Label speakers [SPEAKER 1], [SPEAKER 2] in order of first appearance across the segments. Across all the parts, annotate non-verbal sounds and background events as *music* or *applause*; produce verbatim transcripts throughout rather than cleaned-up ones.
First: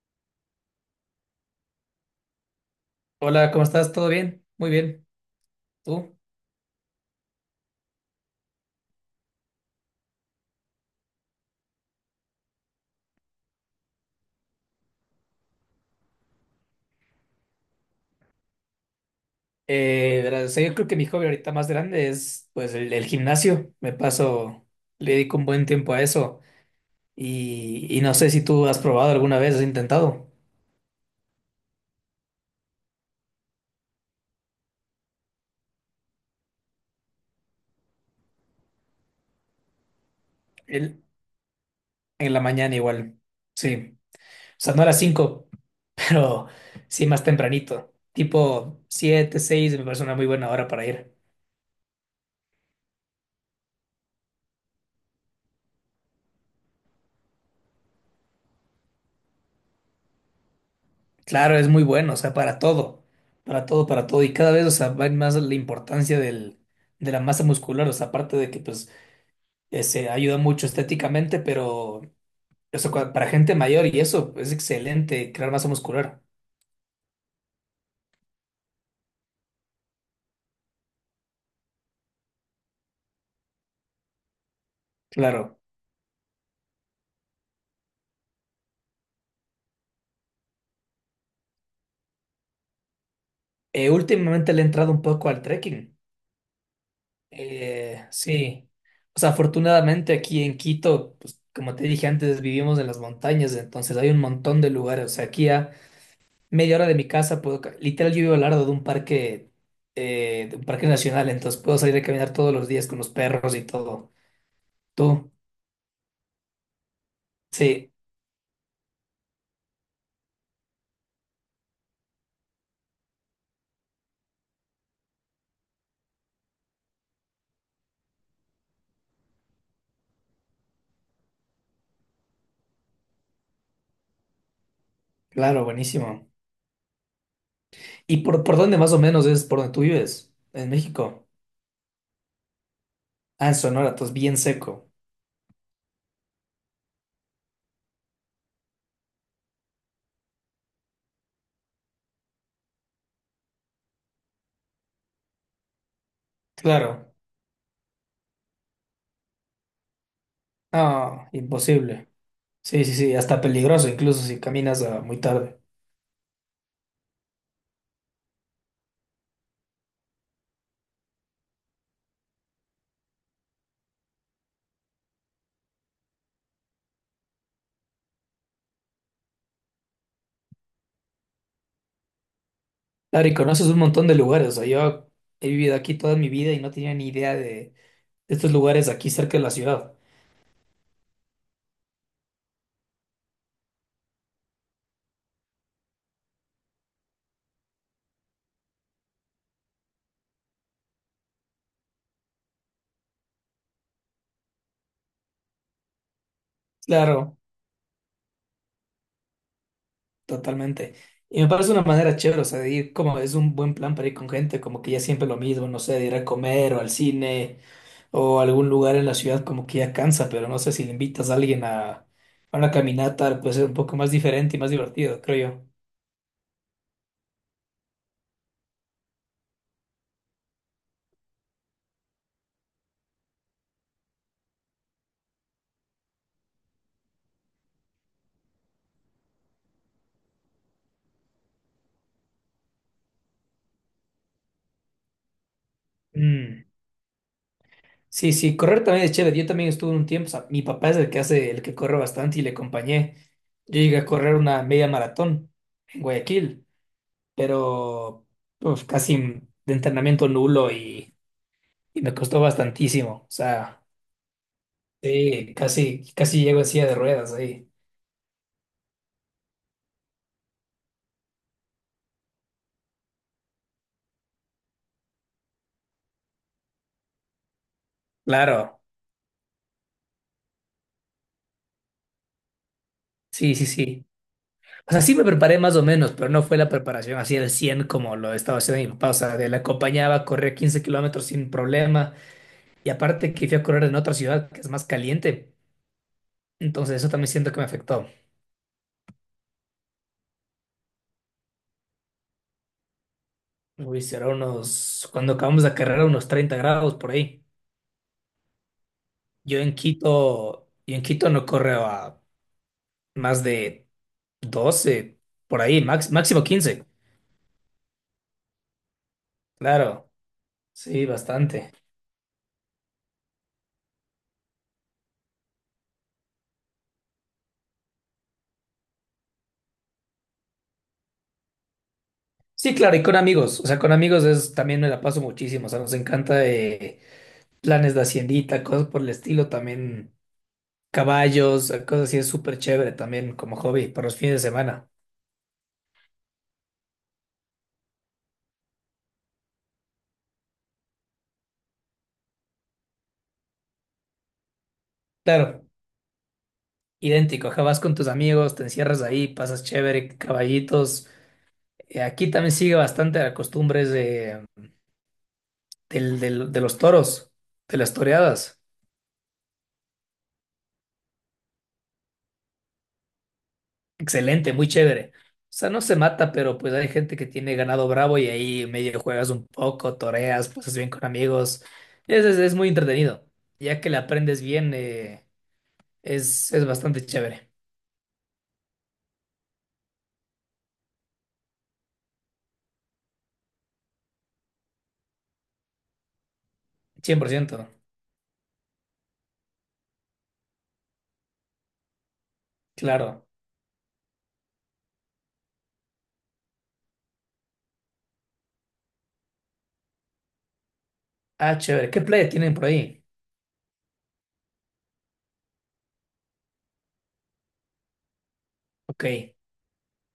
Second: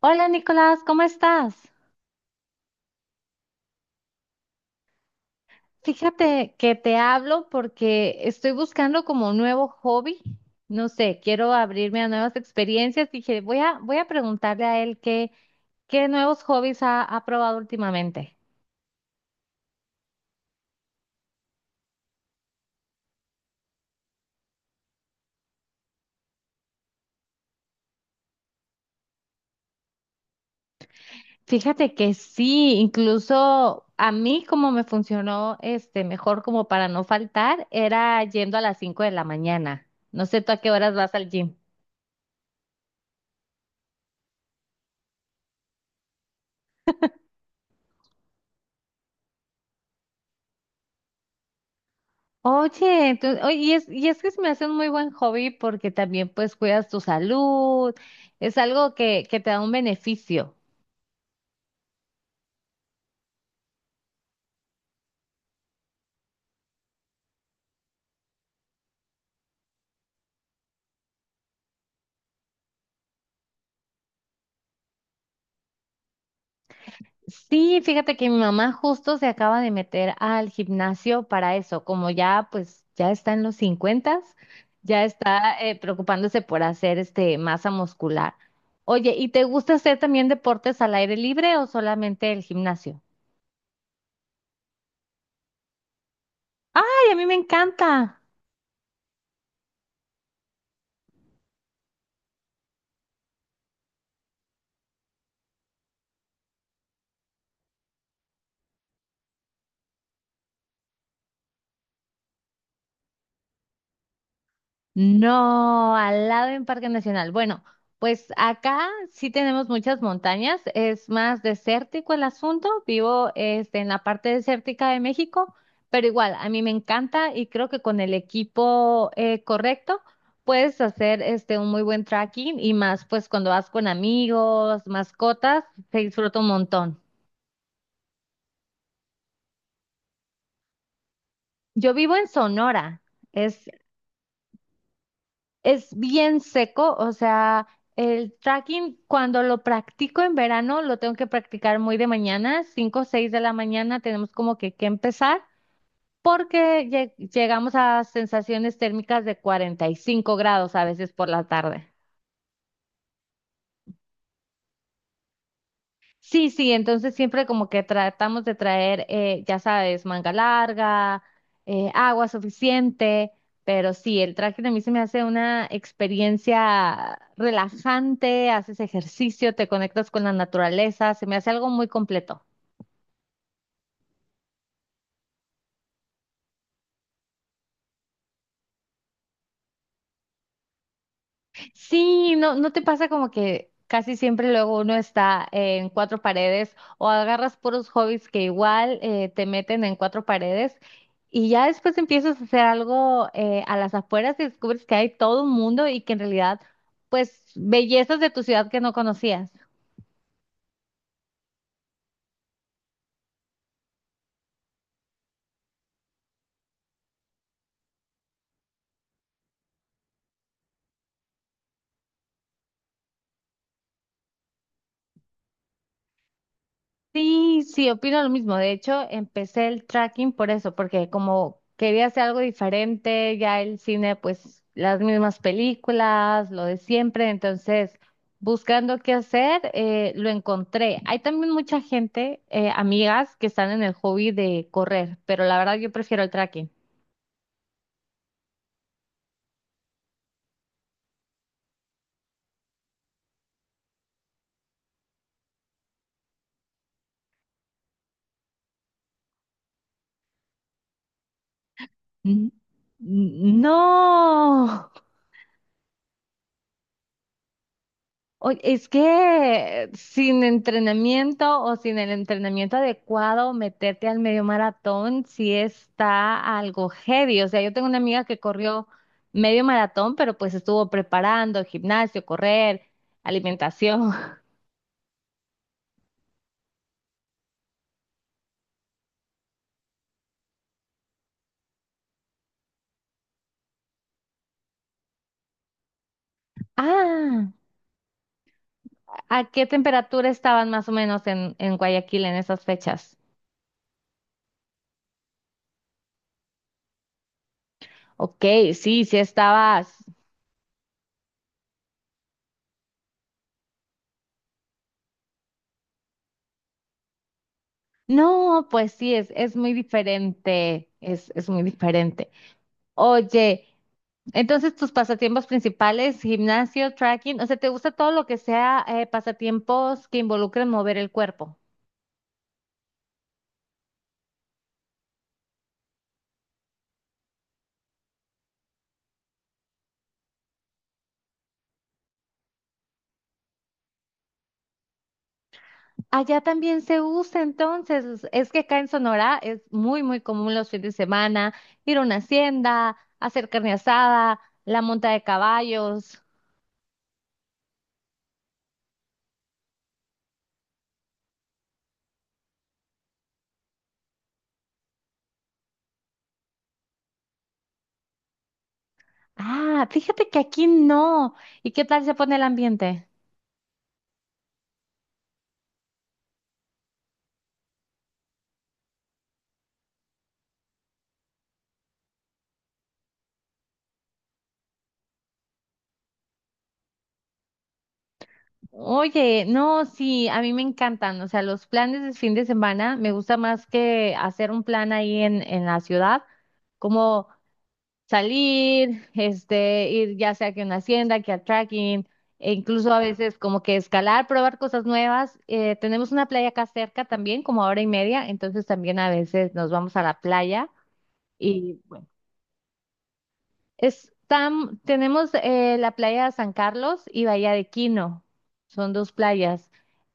[SPEAKER 1] Hola Nicolás, ¿cómo estás?
[SPEAKER 2] Hola, ¿cómo estás? ¿Todo bien? Muy bien. ¿Tú?
[SPEAKER 1] Fíjate que te hablo porque estoy buscando como un nuevo hobby. No sé, quiero abrirme a nuevas experiencias. Dije, voy a, voy a preguntarle a él qué, qué nuevos hobbies ha, ha probado últimamente.
[SPEAKER 2] Eh, verás, o sea, yo creo que mi hobby ahorita más grande es pues el, el gimnasio. Me paso, le dedico un buen tiempo a eso. Y, y no sé si tú has probado alguna vez, has intentado.
[SPEAKER 1] Fíjate que sí, incluso a mí como me funcionó este mejor como para no faltar, era yendo a las cinco de la mañana. No sé tú a qué horas
[SPEAKER 2] El-
[SPEAKER 1] vas al gym.
[SPEAKER 2] en la mañana igual. Sí. O sea, no a las cinco, *laughs* pero sí más tempranito. Tipo siete, seis me parece una muy buena hora para ir.
[SPEAKER 1] Oye, entonces, oye, y es, y es que se me hace un muy buen hobby porque también pues cuidas tu salud, es algo que, que te da un beneficio.
[SPEAKER 2] Claro, es muy bueno, o sea, para todo. Para todo, para todo. Y cada vez, o sea, va en más la importancia del de la masa muscular, o sea, aparte de que pues eh, se ayuda mucho estéticamente, pero eso cua- para gente mayor y eso es excelente, crear masa muscular.
[SPEAKER 1] Sí, fíjate que mi mamá justo se acaba de meter al gimnasio para eso, como ya pues ya está en los cincuenta, ya está
[SPEAKER 2] Claro.
[SPEAKER 1] eh, preocupándose por hacer este masa muscular. Oye, ¿y te gusta hacer también deportes al aire libre o solamente el gimnasio?
[SPEAKER 2] Eh, últimamente le he entrado un poco al trekking.
[SPEAKER 1] Ay, a mí me
[SPEAKER 2] Eh,
[SPEAKER 1] encanta.
[SPEAKER 2] sí. O sea, afortunadamente aquí en Quito, pues, como te dije antes, vivimos en las montañas, entonces hay un montón de lugares. O sea, aquí a media hora de mi casa puedo, ca- literal, yo vivo al lado de un parque, eh, de un parque nacional, entonces puedo salir a caminar todos los días con los perros y todo. Tú,
[SPEAKER 1] No, al lado en Parque Nacional. Bueno,
[SPEAKER 2] sí,
[SPEAKER 1] pues acá sí tenemos muchas montañas, es más desértico el asunto. Vivo este, en la parte desértica de México, pero igual, a mí me encanta y creo que con el equipo eh, correcto puedes hacer este, un muy buen trekking y más pues cuando vas con amigos, mascotas,
[SPEAKER 2] claro,
[SPEAKER 1] se
[SPEAKER 2] buenísimo.
[SPEAKER 1] disfruta un montón.
[SPEAKER 2] ¿Y por, por dónde más o menos es por donde tú vives? En México.
[SPEAKER 1] Yo vivo en Sonora,
[SPEAKER 2] Ah, en
[SPEAKER 1] es
[SPEAKER 2] Sonora, entonces bien seco.
[SPEAKER 1] Es bien seco, o sea, el tracking cuando lo practico en verano lo tengo que practicar muy de mañana, cinco, o seis de la mañana tenemos como que, que empezar porque
[SPEAKER 2] Claro.
[SPEAKER 1] lle- llegamos a sensaciones térmicas de cuarenta y cinco grados a veces por
[SPEAKER 2] Ah,
[SPEAKER 1] la tarde.
[SPEAKER 2] imposible. Sí, sí, sí, hasta peligroso incluso si caminas ah, muy tarde.
[SPEAKER 1] Sí, sí, entonces siempre como que tratamos de traer, eh, ya sabes, manga larga, eh, agua suficiente, pero sí, el trekking a mí se me hace una experiencia relajante, haces ejercicio, te conectas con la naturaleza, se me hace algo muy completo.
[SPEAKER 2] Claro, y conoces un montón de lugares. O sea, yo he vivido aquí toda mi vida y no tenía ni idea de, de estos lugares aquí cerca de la ciudad.
[SPEAKER 1] Sí, no, ¿no te pasa como que casi siempre luego uno está en cuatro paredes o agarras puros hobbies que igual eh, te meten en cuatro paredes y ya después empiezas a hacer algo eh, a las afueras y descubres que hay todo un mundo y que en realidad,
[SPEAKER 2] Claro,
[SPEAKER 1] pues, bellezas de tu ciudad que no conocías?
[SPEAKER 2] totalmente. Y me parece una manera chévere, o sea, de ir como es un buen plan para ir con gente, como que ya siempre lo mismo, no sé, de ir a comer o al cine o algún lugar en la ciudad como que ya cansa, pero no sé si le invitas a alguien a, a una caminata, puede ser un poco más diferente y más divertido, creo
[SPEAKER 1] Sí, sí, opino lo mismo. De hecho, empecé el tracking por eso, porque como quería hacer algo diferente, ya el cine, pues las mismas películas, lo de siempre, entonces buscando qué hacer, eh, lo encontré. Hay también mucha gente, eh, amigas, que están en el hobby de correr, pero la verdad yo
[SPEAKER 2] yo.
[SPEAKER 1] prefiero el
[SPEAKER 2] Mm.
[SPEAKER 1] tracking.
[SPEAKER 2] Sí, sí, correr también es chévere. Yo también estuve un tiempo, o sea, mi papá es el que hace, el que corre bastante y le acompañé. Yo llegué a correr una media maratón en Guayaquil, pero uf, casi de entrenamiento nulo y, y me costó
[SPEAKER 1] Mm,
[SPEAKER 2] bastantísimo. O sea,
[SPEAKER 1] no.
[SPEAKER 2] sí, casi, casi llego en silla de ruedas ahí.
[SPEAKER 1] Oye, es que sin entrenamiento o sin el entrenamiento adecuado, meterte al medio maratón sí está algo heavy. O sea, yo tengo una amiga que
[SPEAKER 2] Claro,
[SPEAKER 1] corrió medio maratón, pero pues estuvo preparando gimnasio, correr,
[SPEAKER 2] sí, sí, sí.
[SPEAKER 1] alimentación. *laughs*
[SPEAKER 2] O sea, sí me preparé más o menos, pero no fue la preparación así al cien como lo estaba haciendo mi papá. O sea, de la acompañaba, corría quince kilómetros sin problema. Y aparte que fui a correr en otra ciudad que es más caliente. Entonces eso también siento
[SPEAKER 1] Ah,
[SPEAKER 2] que me afectó.
[SPEAKER 1] ¿a qué temperatura estaban más o menos en, en Guayaquil en esas fechas?
[SPEAKER 2] Uy, será unos, cuando acabamos la carrera, unos treinta grados por ahí.
[SPEAKER 1] Ok, sí, sí
[SPEAKER 2] Yo en
[SPEAKER 1] estabas.
[SPEAKER 2] Quito, yo en Quito no corro a más de doce por ahí, max- máximo quince.
[SPEAKER 1] No, pues sí, es, es muy
[SPEAKER 2] Claro,
[SPEAKER 1] diferente,
[SPEAKER 2] sí,
[SPEAKER 1] es, es muy
[SPEAKER 2] bastante.
[SPEAKER 1] diferente. Oye. Entonces, tus pasatiempos principales, gimnasio, tracking, o sea, ¿te gusta todo lo que sea eh, pasatiempos que involucren mover el cuerpo?
[SPEAKER 2] Sí, claro, y con amigos. O sea, con amigos es, también me la paso muchísimo. O sea, nos encanta, eh, planes de haciendita, cosas por el estilo, también caballos, eh, cosas así, es súper chévere también como hobby para los fines de semana.
[SPEAKER 1] Allá también se usa, entonces, es que acá en Sonora es muy, muy común los fines de semana ir a una hacienda, hacer carne asada, la monta de
[SPEAKER 2] Claro,
[SPEAKER 1] caballos.
[SPEAKER 2] idéntico, ajá, vas con tus amigos, te encierras ahí, pasas chévere, caballitos. Eh, aquí también sigue bastante la costumbre de, del- del- de los toros, de las toreadas.
[SPEAKER 1] Ah, fíjate que aquí no. ¿Y qué tal se pone el ambiente?
[SPEAKER 2] Excelente, muy chévere. O sea, no se mata, pero pues hay gente que tiene ganado bravo y ahí medio juegas un poco, toreas, pasas bien con amigos. Es, es, es muy entretenido. Ya que le aprendes bien, eh, Es, es bastante chévere.
[SPEAKER 1] Oye, no, sí, a mí me encantan, o sea, los planes de fin de semana me gusta más que hacer un plan ahí en, en la ciudad,
[SPEAKER 2] cien
[SPEAKER 1] como
[SPEAKER 2] por ciento
[SPEAKER 1] salir, este, ir ya sea que a una hacienda, que al trekking, e incluso a
[SPEAKER 2] Claro.
[SPEAKER 1] veces como que escalar, probar cosas nuevas. Eh, tenemos una playa acá cerca también, como a hora y media, entonces también a veces nos vamos a la playa
[SPEAKER 2] Ah,
[SPEAKER 1] y
[SPEAKER 2] chévere. ¿Qué
[SPEAKER 1] bueno,
[SPEAKER 2] playa tienen por ahí?
[SPEAKER 1] es tam- tenemos eh, la playa de San Carlos y Bahía de Quino, son
[SPEAKER 2] Ok.
[SPEAKER 1] dos playas.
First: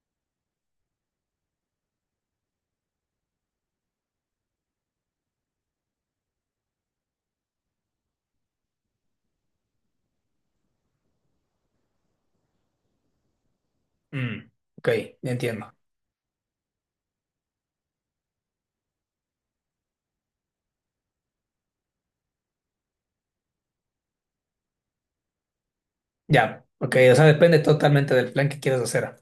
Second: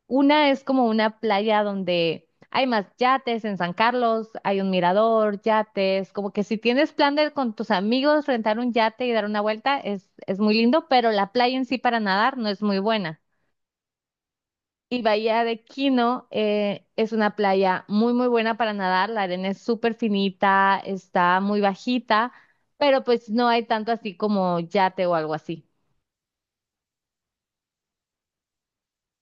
[SPEAKER 1] Una es como una playa donde hay más yates en San Carlos, hay un mirador, yates, como que si tienes plan de con tus amigos rentar un yate y dar una vuelta es, es muy lindo, pero la playa en sí para nadar no es muy buena.
[SPEAKER 2] Mm, ok,
[SPEAKER 1] Y
[SPEAKER 2] ya
[SPEAKER 1] Bahía de
[SPEAKER 2] entiendo.
[SPEAKER 1] Quino eh, es una playa muy, muy buena para nadar, la arena es súper finita, está muy bajita, pero pues no hay tanto así como yate o algo así.
[SPEAKER 2] Ya. Ok, o sea, depende totalmente del plan que quieras hacer.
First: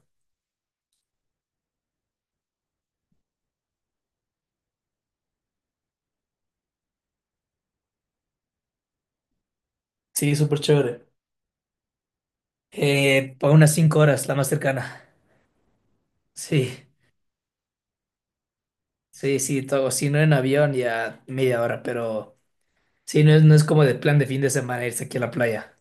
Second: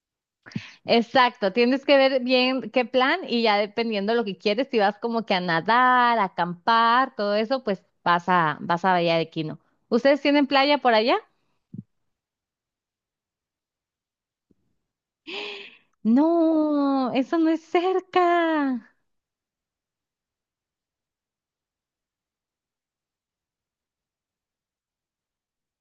[SPEAKER 1] Exacto, tienes que ver bien qué plan y ya dependiendo lo que quieres, si vas como que a nadar, a acampar, todo eso, pues vas a, vas a Bahía de Quino. ¿Ustedes
[SPEAKER 2] Sí,
[SPEAKER 1] tienen
[SPEAKER 2] súper
[SPEAKER 1] playa por
[SPEAKER 2] chévere.
[SPEAKER 1] allá?
[SPEAKER 2] Eh, para unas cinco horas, la más cercana. Sí,
[SPEAKER 1] No, eso no es cerca.
[SPEAKER 2] sí, sí, todo. Si no en avión, ya media hora, pero sí, no es, no es como de plan de fin de semana irse aquí a la playa.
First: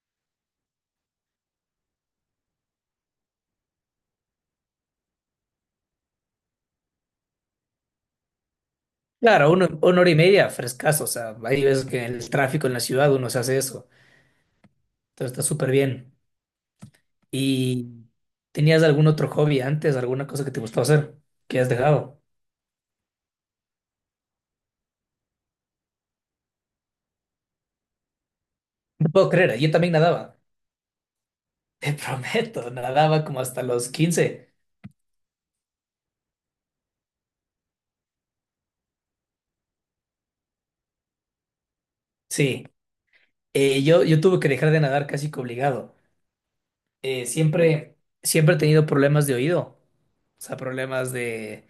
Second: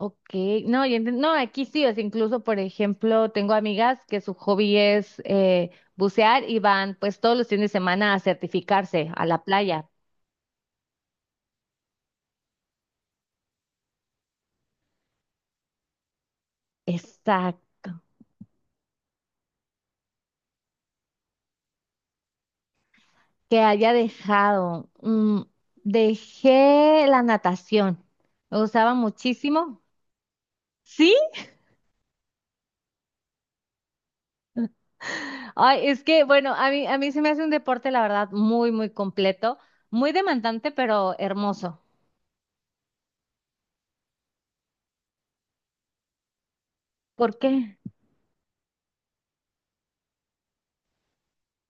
[SPEAKER 1] Ok, no, yo enten- no, aquí sí, o sea incluso, por ejemplo, tengo amigas que su hobby es eh, bucear y van pues todos los fines de semana a certificarse a la
[SPEAKER 2] Claro, uno-
[SPEAKER 1] playa.
[SPEAKER 2] una hora y media, frescazo. O sea, hay veces que en el tráfico en la ciudad uno se hace eso. Entonces está súper bien.
[SPEAKER 1] Exacto.
[SPEAKER 2] ¿Y tenías algún otro hobby antes, alguna cosa que te gustaba hacer que has dejado?
[SPEAKER 1] Que haya dejado. Mm, dejé la natación. Me gustaba
[SPEAKER 2] No puedo creer, ¿eh? Yo
[SPEAKER 1] muchísimo.
[SPEAKER 2] también nadaba,
[SPEAKER 1] ¿Sí?
[SPEAKER 2] te *laughs* prometo, nadaba como hasta los quince.
[SPEAKER 1] Ay, es que, bueno, a mí, a mí se me hace un deporte, la verdad, muy, muy completo, muy demandante, pero hermoso.
[SPEAKER 2] Sí, eh, yo, yo tuve que dejar de nadar casi que obligado. Eh,
[SPEAKER 1] ¿Por qué?
[SPEAKER 2] siempre, siempre he tenido problemas de oído, o sea, problemas de...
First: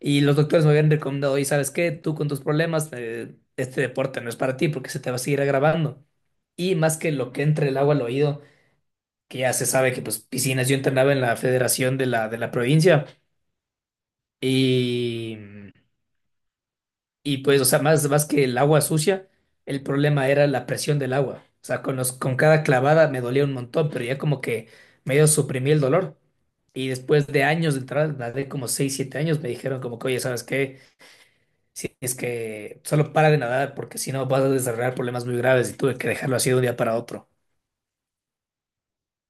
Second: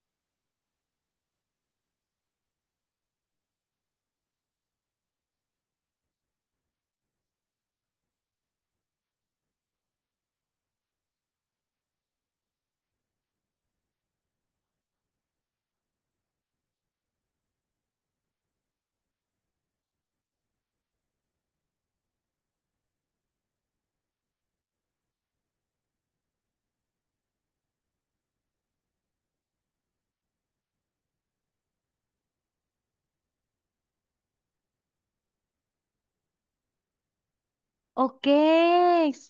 [SPEAKER 2] Y los doctores me habían recomendado, y sabes qué, tú con tus problemas, eh, este deporte no es para ti porque se te va a seguir agravando. Y más que lo que entre el agua al oído. Que ya se sabe que pues piscinas, yo entrenaba en la federación de la, de la provincia y, y pues, o sea, más, más que el agua sucia, el problema era la presión del agua. O sea, con los, con cada clavada me dolía un montón, pero ya como que medio suprimí el dolor. Y después de años de entrar, nadé como seis siete años, me dijeron como que, oye, ¿sabes qué? Si es que solo para de nadar porque si no vas a desarrollar problemas muy graves y tuve que dejarlo así de un día para otro.
[SPEAKER 1] Ok,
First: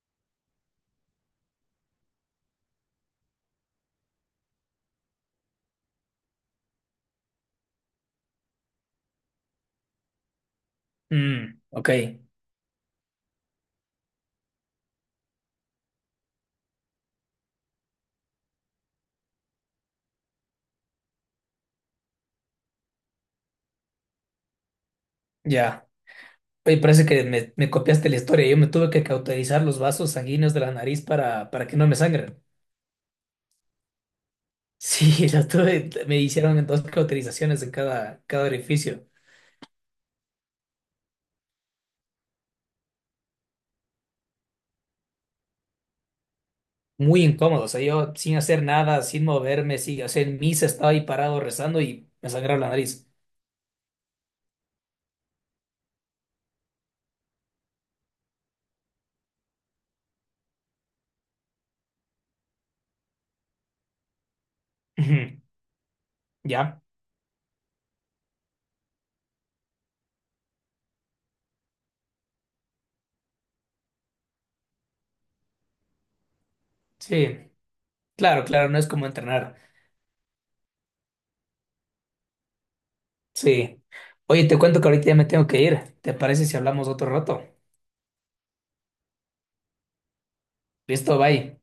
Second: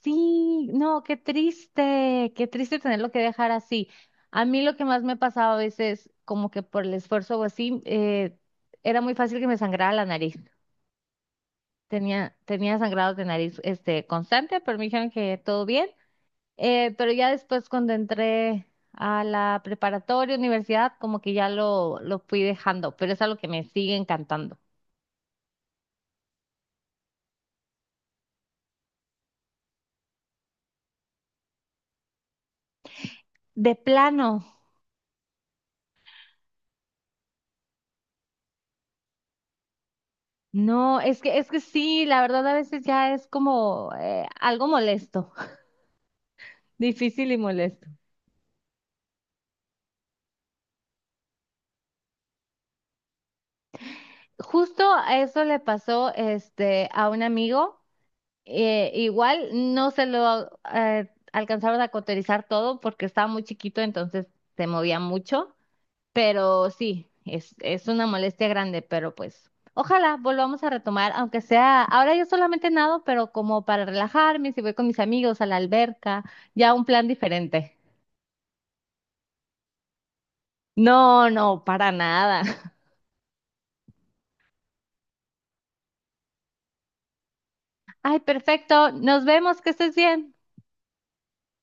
[SPEAKER 1] sí, no, qué triste, qué triste tenerlo que dejar así. A mí lo que más me pasaba a veces, como que por el esfuerzo o así, eh, era muy fácil que me sangrara la nariz.
[SPEAKER 2] Mm, ok,
[SPEAKER 1] Tenía, tenía sangrados de nariz este, constante, pero me dijeron que todo bien. Eh, pero ya después cuando entré a la preparatoria, universidad, como que ya lo, lo fui dejando, pero es algo que me sigue encantando.
[SPEAKER 2] ya. Oye, parece que me, me copiaste la historia. Yo me tuve que cauterizar los vasos sanguíneos de la nariz para, para que no me sangren.
[SPEAKER 1] De plano,
[SPEAKER 2] Sí, *laughs* la tuve, me hicieron dos cauterizaciones en cada, cada orificio.
[SPEAKER 1] no, es que, es que sí, la verdad a veces ya es como eh, algo molesto, *laughs*
[SPEAKER 2] Muy
[SPEAKER 1] difícil y
[SPEAKER 2] incómodo. O sea,
[SPEAKER 1] molesto.
[SPEAKER 2] yo sin hacer nada, sin moverme, sí, o sea, en misa estaba ahí parado rezando y me sangraba la nariz.
[SPEAKER 1] Justo a eso le pasó este, a un amigo. Eh, igual no se lo eh, alcanzaron a cauterizar todo porque estaba muy chiquito, entonces se movía
[SPEAKER 2] Ujú.
[SPEAKER 1] mucho, pero
[SPEAKER 2] ¿Ya?
[SPEAKER 1] sí, es, es una molestia grande, pero pues ojalá volvamos a retomar, aunque sea, ahora yo solamente nado, pero como para relajarme, si voy con mis amigos a la alberca, ya un plan
[SPEAKER 2] Sí.
[SPEAKER 1] diferente.
[SPEAKER 2] Claro, claro, no es como entrenar.
[SPEAKER 1] No, no, para nada. *laughs*
[SPEAKER 2] Sí. Oye, te cuento que ahorita ya me tengo que ir. ¿Te parece si hablamos otro rato?
[SPEAKER 1] Ay, perfecto, nos vemos, que estés bien.
[SPEAKER 2] Listo, bye.